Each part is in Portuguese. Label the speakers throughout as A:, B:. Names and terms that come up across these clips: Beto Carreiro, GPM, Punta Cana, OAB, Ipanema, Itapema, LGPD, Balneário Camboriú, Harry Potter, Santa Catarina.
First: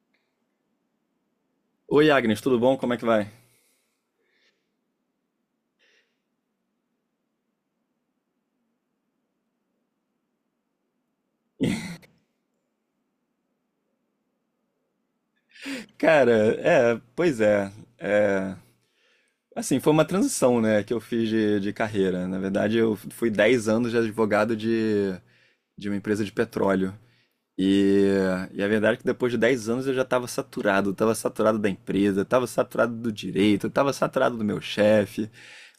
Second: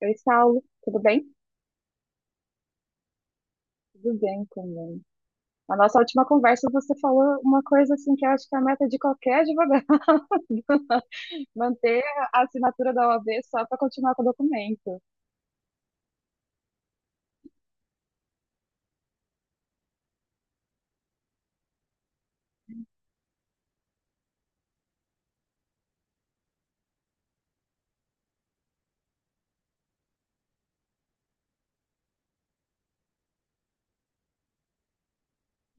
A: Oi, Saulo, tudo bem?
B: Oi, Agnes, tudo bom? Como é que vai?
A: Tudo bem também. Na nossa última conversa, você falou uma coisa assim que eu acho que é a meta de qualquer advogado, manter a assinatura da OAB só para continuar com o documento.
B: Cara, é, pois é, é, assim, foi uma transição, né, que eu fiz de carreira. Na verdade, eu fui 10 anos de advogado de uma empresa de petróleo. E, e a verdade é que depois de 10 anos eu já estava saturado da empresa, estava saturado do direito, estava saturado do meu chefe.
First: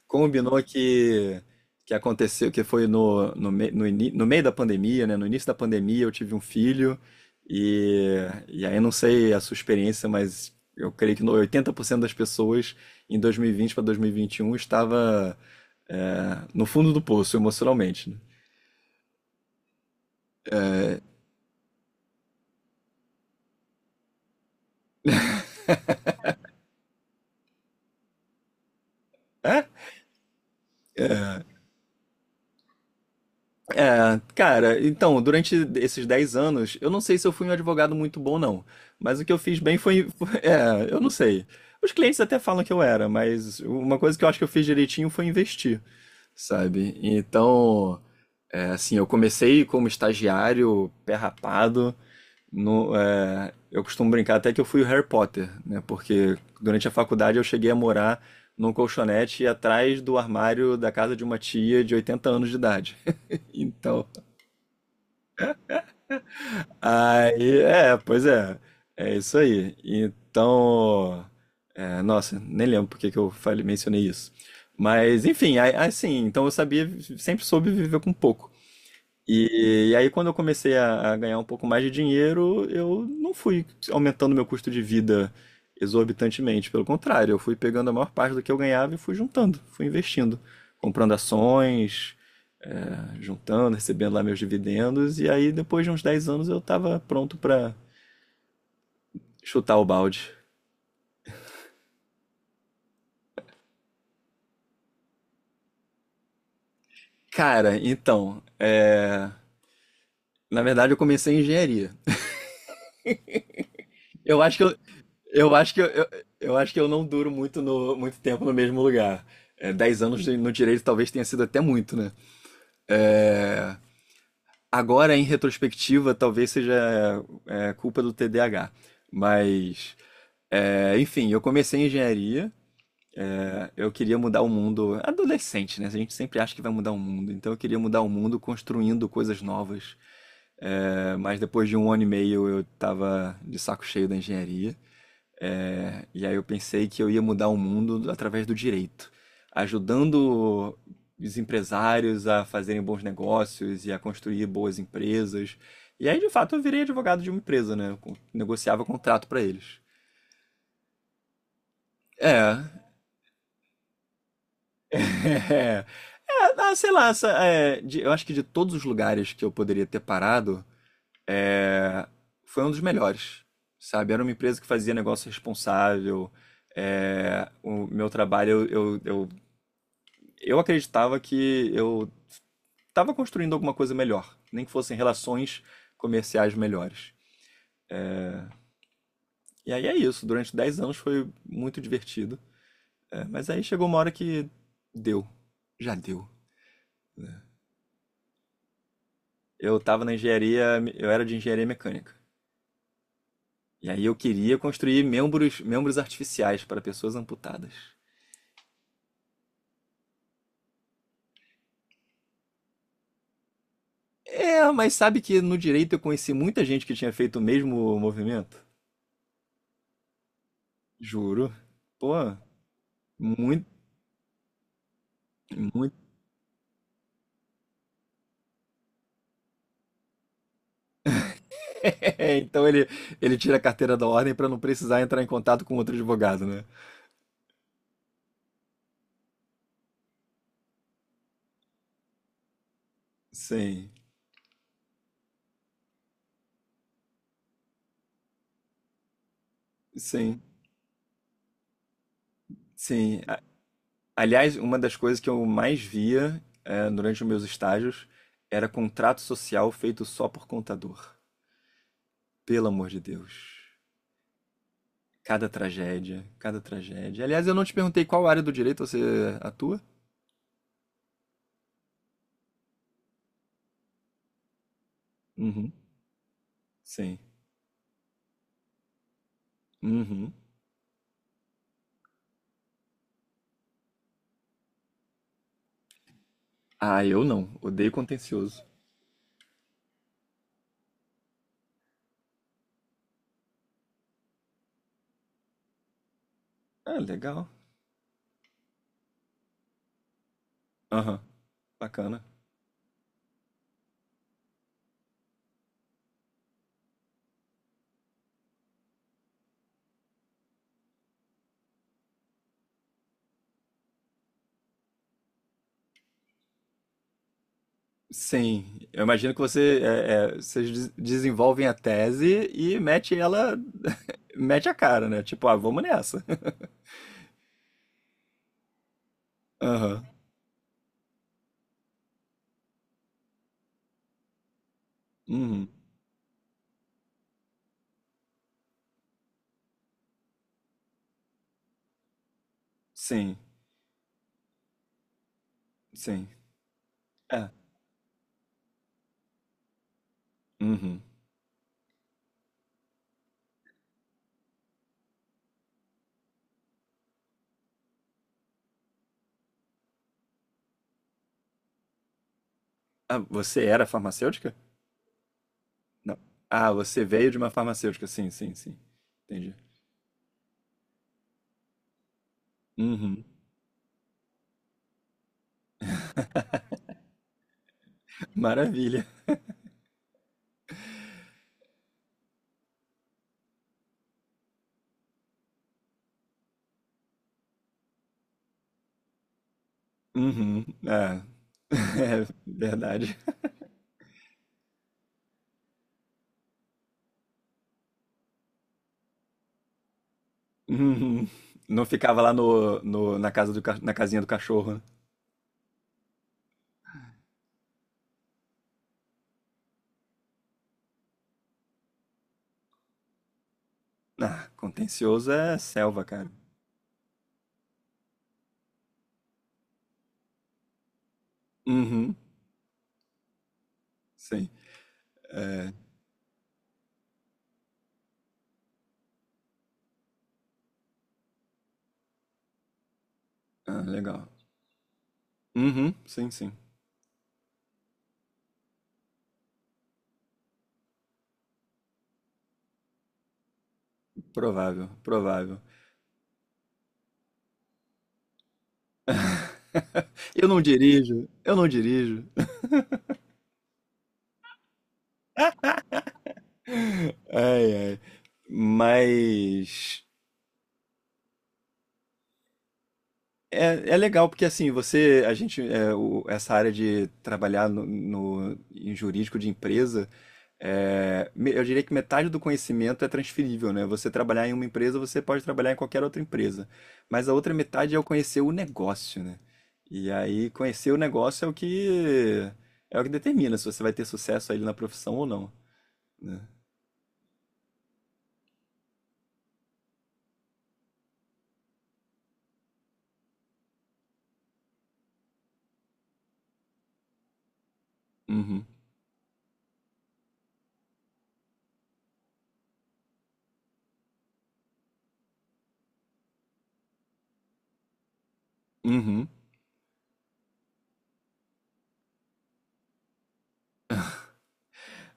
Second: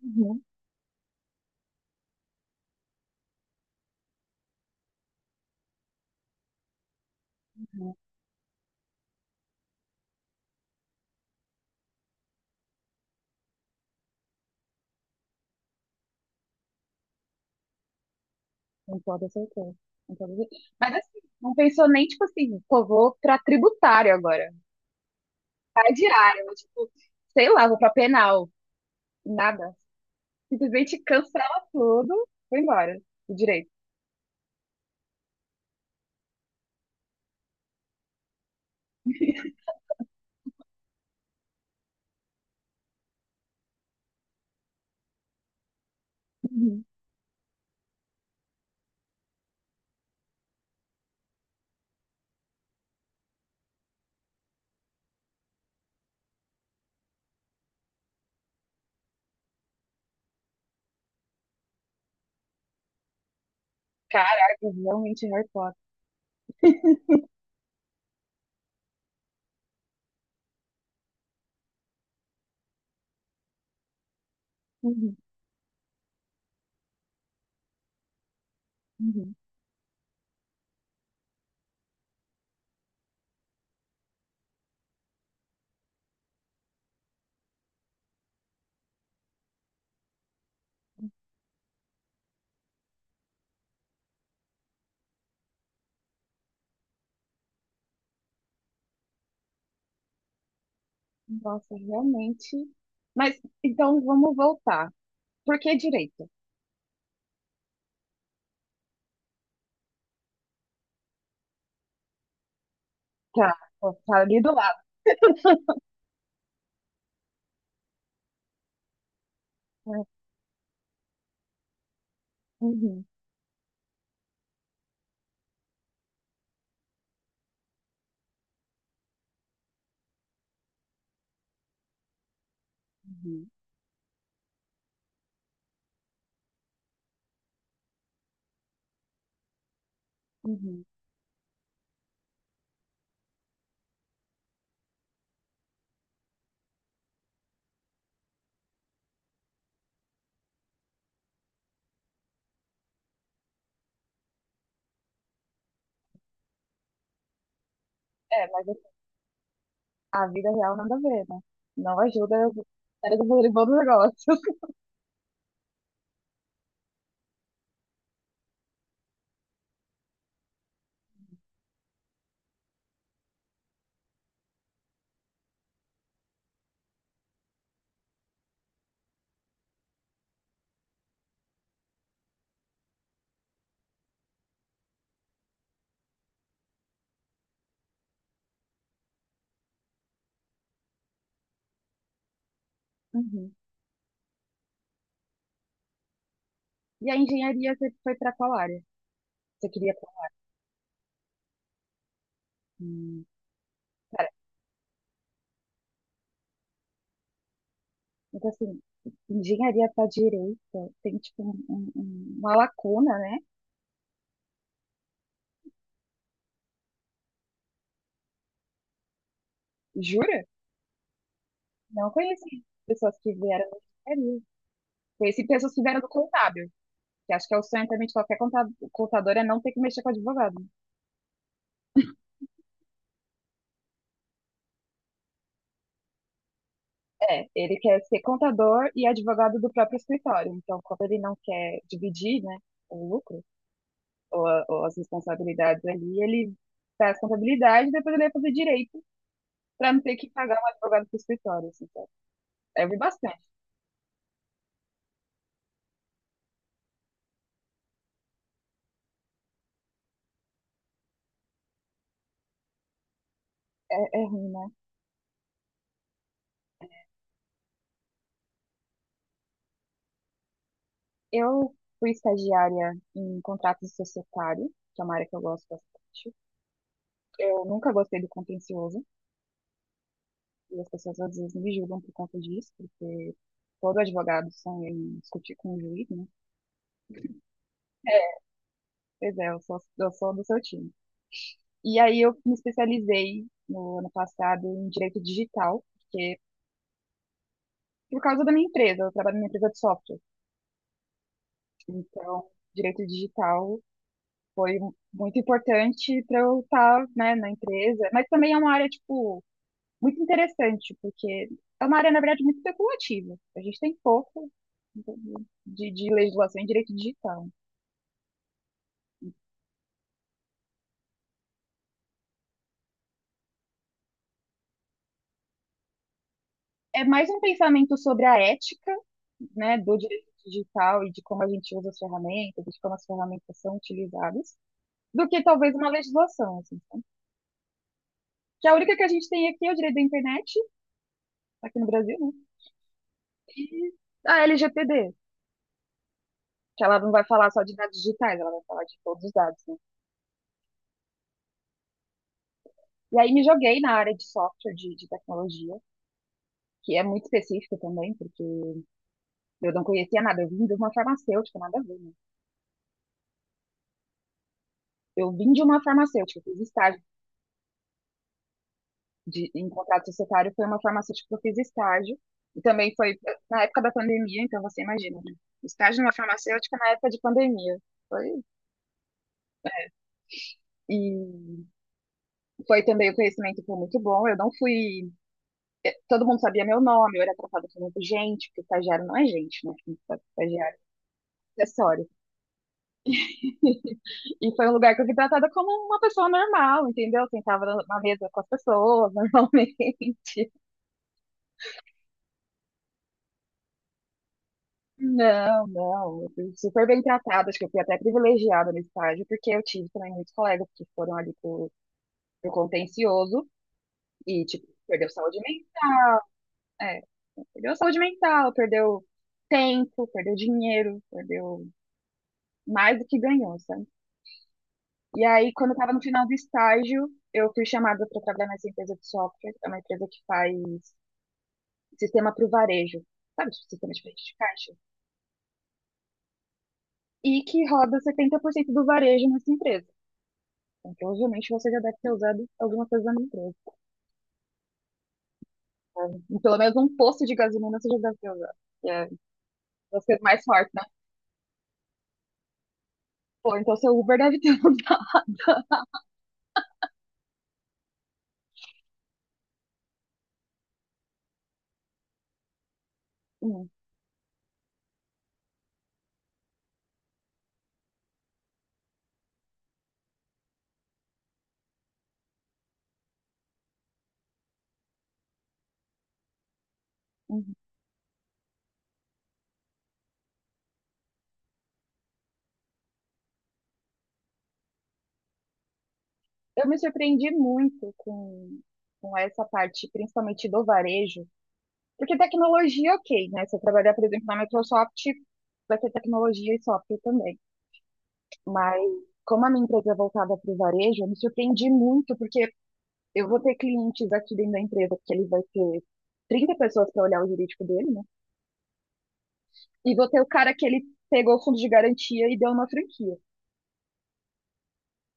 A: Uhum,
B: Combinou que aconteceu, que foi no meio da pandemia, né? No início da pandemia eu tive um filho
A: uhum,
B: e, e aí eu não sei a sua experiência, mas eu creio que 80% das pessoas em 2020 para dois mil e vinte e um estava no fundo do poço emocionalmente, né?
A: com toda certeza. Com toda certeza. Mas assim, não pensou nem tipo assim, pô, vou para tributário agora, para diário, tipo, sei lá, vou para penal,
B: É?
A: nada. Simplesmente cancela tudo, foi embora, o direito.
B: É, cara, então, durante esses 10 anos, eu não sei se eu fui um advogado muito bom, não. Mas o que eu fiz bem É, eu não sei. Os clientes até falam que eu era, mas uma coisa que eu acho que eu fiz direitinho foi investir,
A: Uhum.
B: sabe? Então, assim, eu comecei como estagiário, pé rapado. No, é, eu costumo brincar até que eu fui o Harry Potter, né? Porque durante a faculdade eu cheguei a morar num colchonete atrás do armário da casa de uma tia de 80 anos de idade. Então.
A: Caraca, realmente Harry Potter.
B: Aí, é, pois é. É isso aí. Então, nossa, nem lembro porque que eu mencionei isso.
A: Uhum,
B: Mas, enfim, assim, então eu sabia, sempre soube viver com pouco.
A: uhum.
B: E aí, quando eu comecei a ganhar um pouco mais de dinheiro, eu não fui aumentando meu custo de vida exorbitantemente. Pelo contrário, eu fui pegando a maior parte do que eu ganhava e fui juntando, fui investindo, comprando ações, juntando, recebendo lá meus dividendos. E aí, depois de uns 10 anos, eu estava pronto para chutar o balde.
A: Nossa, realmente. Mas então vamos voltar. Por que direito?
B: Cara, então, na verdade, eu comecei em engenharia.
A: Tá, ó, tá ali
B: Eu
A: do
B: acho que
A: lado.
B: eu acho que eu acho que eu não duro muito no muito tempo no mesmo lugar. É, 10
A: Né?
B: anos no direito talvez tenha sido até muito, né?
A: Uhum,
B: É, agora, em retrospectiva, talvez seja culpa do TDAH. Mas, enfim, eu comecei engenharia.
A: uhum,
B: Né? Eu queria mudar o mundo. Adolescente, né? A gente sempre acha que vai mudar o mundo. Então, eu queria mudar o mundo construindo coisas novas.
A: uhum.
B: Mas depois de 1 ano e meio eu estava de saco cheio da engenharia. E aí eu pensei que eu ia mudar o mundo através do direito, ajudando os empresários a fazerem bons negócios e a construir boas empresas. E aí, de fato, eu virei advogado de uma empresa, né?
A: É, mas
B: Negociava
A: assim,
B: contrato para eles.
A: a vida real nada a ver, né? Não ajuda
B: É.
A: o cérebro do bom do negócio.
B: É, é, ah, sei lá, essa, é, de- eu acho que de todos os lugares que eu poderia ter parado, é, foi um dos melhores, sabe? Era uma empresa que fazia negócio responsável. O meu trabalho, eu, eu eu acreditava que eu estava construindo alguma coisa melhor, nem que fossem relações comerciais melhores. E aí é isso, durante 10 anos foi muito divertido. Mas
A: Uhum.
B: aí chegou uma hora que deu, já deu.
A: E a engenharia você foi para qual área? Você
B: Eu
A: queria.
B: estava na engenharia, eu era de engenharia mecânica.
A: Hum,
B: E aí eu
A: cara,
B: queria construir membros artificiais para pessoas amputadas.
A: então assim, engenharia para direito tem tipo uma lacuna, né?
B: É, mas sabe que no direito eu conheci muita gente que tinha feito o mesmo movimento?
A: Jura?
B: Juro.
A: Não
B: Pô,
A: conheci pessoas que vieram
B: muito.
A: da engenharia. Conheci pessoas que vieram do contábil. Que acho que é o sonho também de qualquer contador é não ter que mexer com advogado.
B: Então ele tira a carteira da ordem para não precisar entrar em contato com outro advogado, né?
A: É, ele quer ser contador e advogado do próprio escritório. Então, quando ele não quer dividir, né, o lucro
B: Sim,
A: ou, ou as responsabilidades ali, ele faz contabilidade e depois ele vai fazer direito para não ter que
B: sim,
A: pagar um advogado pro escritório. Assim, sabe? Eu vi
B: sim.
A: bastante.
B: A- Aliás, uma das coisas que eu mais via, durante os meus estágios era contrato social feito só por contador. Pelo amor de Deus.
A: É, é ruim, né?
B: Cada tragédia, cada tragédia. Aliás, eu não te perguntei qual área do direito você atua?
A: Eu fui estagiária em contratos societários, que é uma área que eu gosto
B: Uhum.
A: bastante.
B: Sim.
A: Eu nunca gostei do contencioso.
B: Uhum.
A: E as pessoas às vezes me julgam por conta disso, porque todo advogado sonha em discutir com o juiz, né?
B: Ah, eu não. Odeio contencioso.
A: Pois é, eu sou do seu time. E aí eu me especializei no ano passado em direito digital,
B: Ah, legal.
A: por causa da minha empresa, eu trabalho numa empresa de software.
B: Aham. Bacana.
A: Então, direito digital foi muito importante para eu estar, né, na empresa, mas também é uma área, tipo, muito interessante, porque é uma área, na verdade, muito especulativa. A gente tem pouco de legislação em direito digital.
B: Sim, eu imagino que vocês desenvolvem a tese e mete ela, mete a cara, né? Tipo, ah, vamos nessa.
A: É mais um pensamento sobre a ética, né, do
B: Aham.
A: direito digital e de como a gente usa as ferramentas, de como as ferramentas são utilizadas, do que
B: Uhum.
A: talvez uma legislação, assim, sabe? Que a única que a gente tem aqui é o direito da internet, aqui no Brasil, né?
B: Sim,
A: E a LGPD,
B: sim.
A: que ela não vai
B: É.
A: falar só de dados digitais, ela vai falar de todos os dados, né?
B: Uhum.
A: E aí me joguei na área de software, de tecnologia, que é muito específica também, porque eu não conhecia nada, eu vim de uma farmacêutica, nada a ver, né?
B: Ah, você era farmacêutica?
A: Eu vim de uma
B: Não.
A: farmacêutica, fiz
B: Ah,
A: estágio
B: você veio de uma farmacêutica. Sim, sim, sim. Entendi.
A: em contrato societário foi uma farmacêutica que eu fiz estágio. E também foi
B: Uhum.
A: na época da pandemia, então você imagina, né? Estágio numa farmacêutica na época de pandemia. Foi.
B: Maravilha.
A: E foi também o conhecimento foi muito bom. Eu não fui. Todo mundo sabia meu nome, eu era tratada como gente, porque estagiário não é gente, né?
B: Uhum.
A: Estagiário
B: É.
A: é acessório.
B: É verdade.
A: E foi um lugar que eu fui tratada como uma pessoa normal, entendeu? Eu sentava na mesa com as pessoas normalmente.
B: Uhum. Não ficava lá na casa na casinha do cachorro, né?
A: Não, não, eu fui super bem tratada, acho que eu fui até privilegiada no estágio, porque eu tive também muitos colegas que foram ali pro contencioso e,
B: Ah,
A: tipo, perdeu
B: contencioso
A: saúde
B: é
A: mental,
B: selva, cara.
A: é, perdeu saúde mental, perdeu tempo, perdeu dinheiro, perdeu
B: Uhum,
A: mais do que ganhou, sabe?
B: sim.
A: E aí, quando
B: É,
A: eu tava no final do estágio, eu fui chamada para trabalhar nessa empresa de software, é uma empresa que faz sistema para o varejo, sabe, tipo,
B: ah,
A: sistema de frente
B: legal.
A: de caixa,
B: Uhum, sim, sim.
A: e que roda 70% do varejo nessa empresa. Então, provavelmente você já deve ter usado alguma coisa da minha empresa.
B: Provável, provável.
A: Sabe? Pelo menos um posto de gasolina você já deve ter usado. Que É, vai ser mais
B: Eu não
A: forte, né?
B: dirijo, eu não dirijo.
A: Pô, então seu Uber deve ter usado.
B: Ai, ai. Mas
A: Hum,
B: é, é legal porque assim, você, a gente, é, o- essa área de trabalhar em jurídico de empresa, eu diria que metade do conhecimento é transferível, né? Você trabalhar em uma empresa, você pode trabalhar em qualquer outra empresa, mas a outra
A: uhum.
B: metade é o conhecer o negócio, né? E aí conhecer o negócio é o que determina se você vai ter sucesso ali na profissão ou não, né?
A: Eu me surpreendi muito com essa parte, principalmente do varejo. Porque tecnologia, ok, né? Se eu trabalhar, por exemplo, na Microsoft, vai ter tecnologia e software também.
B: Uhum.
A: Mas como a minha empresa é voltada para o varejo, eu me surpreendi muito, porque eu vou ter clientes aqui dentro da empresa, porque ele vai ter 30 pessoas para olhar o jurídico dele, né?
B: Uhum.
A: E vou ter o cara que ele pegou o fundo de garantia e deu uma franquia.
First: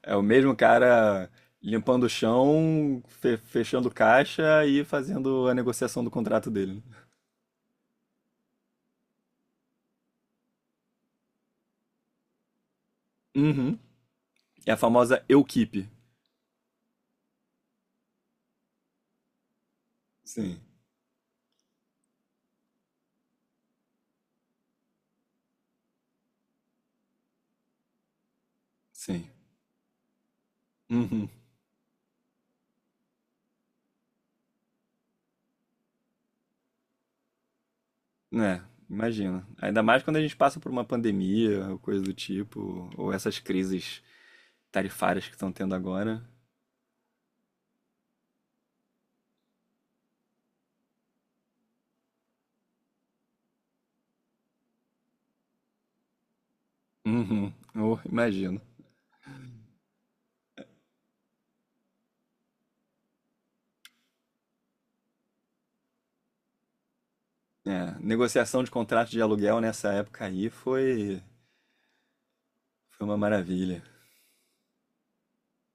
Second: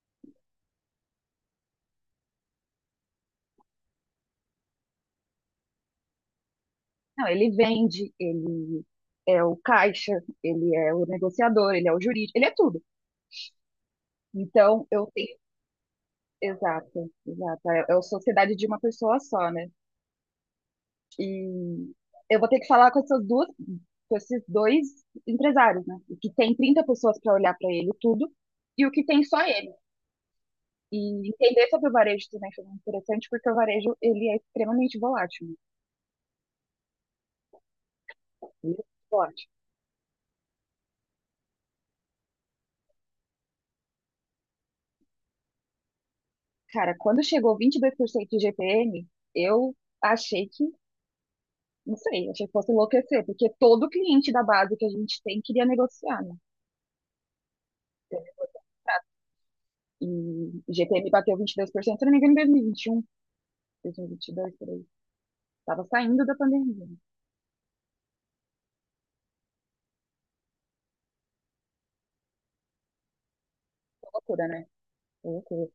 B: É o mesmo cara limpando o chão, fechando caixa e fazendo a negociação do contrato dele. Né?
A: Não, ele vende, ele é o caixa, ele é o negociador, ele é o jurídico, ele é tudo.
B: Uhum. É a
A: Então, eu
B: famosa
A: tenho.
B: eu.
A: Exato, exato. É a sociedade de uma pessoa só, né?
B: Sim,
A: E eu vou ter que falar com esses dois empresários, né? O que tem 30 pessoas para olhar para ele tudo e o que tem
B: sim.
A: só ele. E
B: Uhum.
A: entender sobre o varejo também foi muito interessante, porque o varejo ele é extremamente volátil. Né?
B: É,
A: Ele é muito
B: imagina.
A: volátil.
B: Ainda mais quando a gente passa por uma pandemia ou coisa do tipo, ou essas crises tarifárias que estão tendo agora.
A: Cara, quando chegou 22% de GPM, eu achei que, não sei, achei que fosse enlouquecer, porque todo cliente da base que a gente tem queria negociar, né?
B: Uhum. Oh, imagino.
A: E GPM bateu 22%, se não me engano, em dois mil e um, 2021, e 2022, por aí. Tava saindo da pandemia.
B: É, negociação de contrato de aluguel nessa época aí foi uma maravilha.
A: Foi loucura, né? Foi loucura.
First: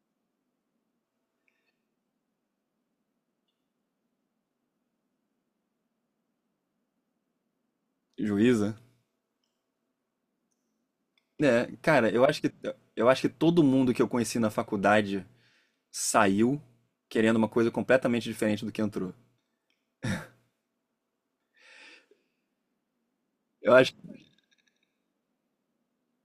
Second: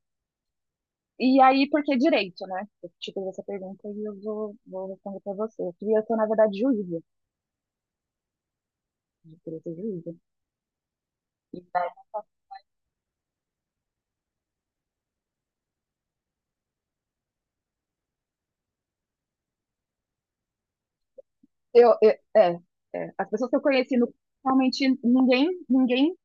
A: E aí, por que direito, né? Eu te fiz essa pergunta e eu vou responder pra você. Eu queria ser, na verdade, juíza.
B: Juíza?
A: Eu queria ser juíza. E
B: É,
A: daí,
B: cara, eu acho que todo mundo que eu conheci na faculdade saiu querendo uma coisa completamente diferente do que entrou.
A: eu, eu- é, as pessoas que eu
B: Eu acho
A: conheci,
B: que
A: realmente, ninguém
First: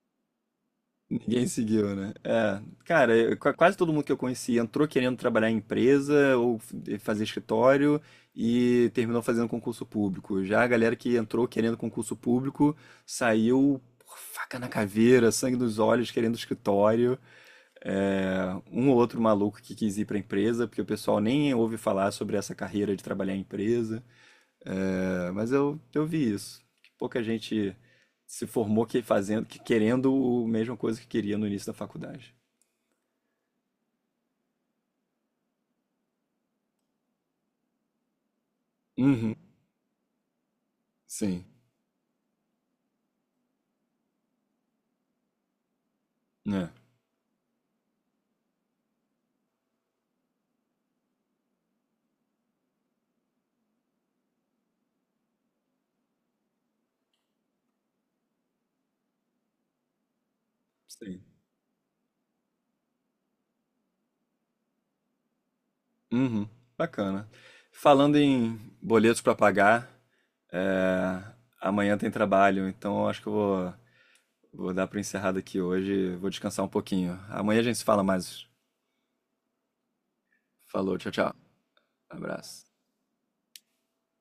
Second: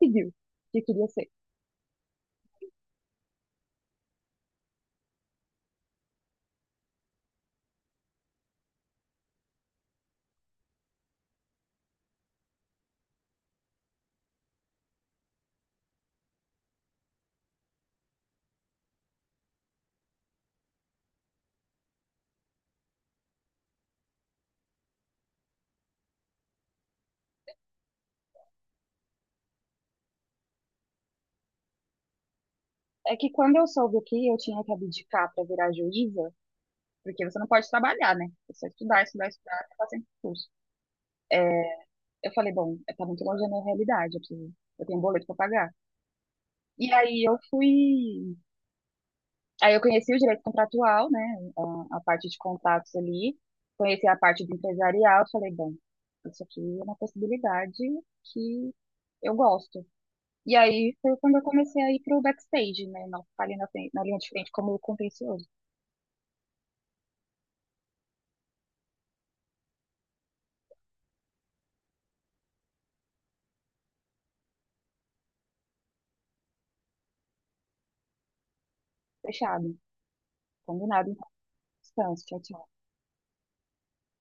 A: pediu que queria ser.
B: ninguém seguiu, né? É, cara, quase todo mundo que eu conheci entrou querendo trabalhar em empresa ou fazer escritório e terminou fazendo concurso público. Já a galera que entrou querendo concurso público saiu por faca na caveira, sangue nos olhos, querendo escritório. É, um ou outro maluco que quis ir para empresa, porque o pessoal nem ouve falar sobre essa carreira de trabalhar em empresa. É, mas eu vi isso. que Pouca gente se formou que fazendo, que querendo a mesma coisa que queria no início da faculdade.
A: É que quando eu soube que eu tinha que abdicar para virar juíza, porque você não pode trabalhar, né? Você estudar, estudar,
B: Uhum.
A: estudar, ficar sem curso. É,
B: Sim.
A: eu falei, bom, tá muito longe da minha realidade, eu tenho um boleto para pagar.
B: É.
A: E aí eu fui. Aí eu conheci o direito contratual, né? A parte de contatos ali, conheci a parte do empresarial, eu falei, bom, isso aqui é uma possibilidade que eu gosto. E aí foi
B: Sim.
A: quando eu comecei a ir pro backstage, né? Não ficar ali na linha de frente como contencioso.
B: Uhum. Bacana. Falando em boletos para pagar, é, amanhã tem trabalho, então eu acho que vou dar para encerrado aqui hoje. Vou descansar um pouquinho. Amanhã a gente se fala mais.
A: Fechado.
B: Falou,
A: Combinado,
B: tchau,
A: então.
B: tchau.
A: Descanso. Tchau,
B: Abraço.
A: tchau.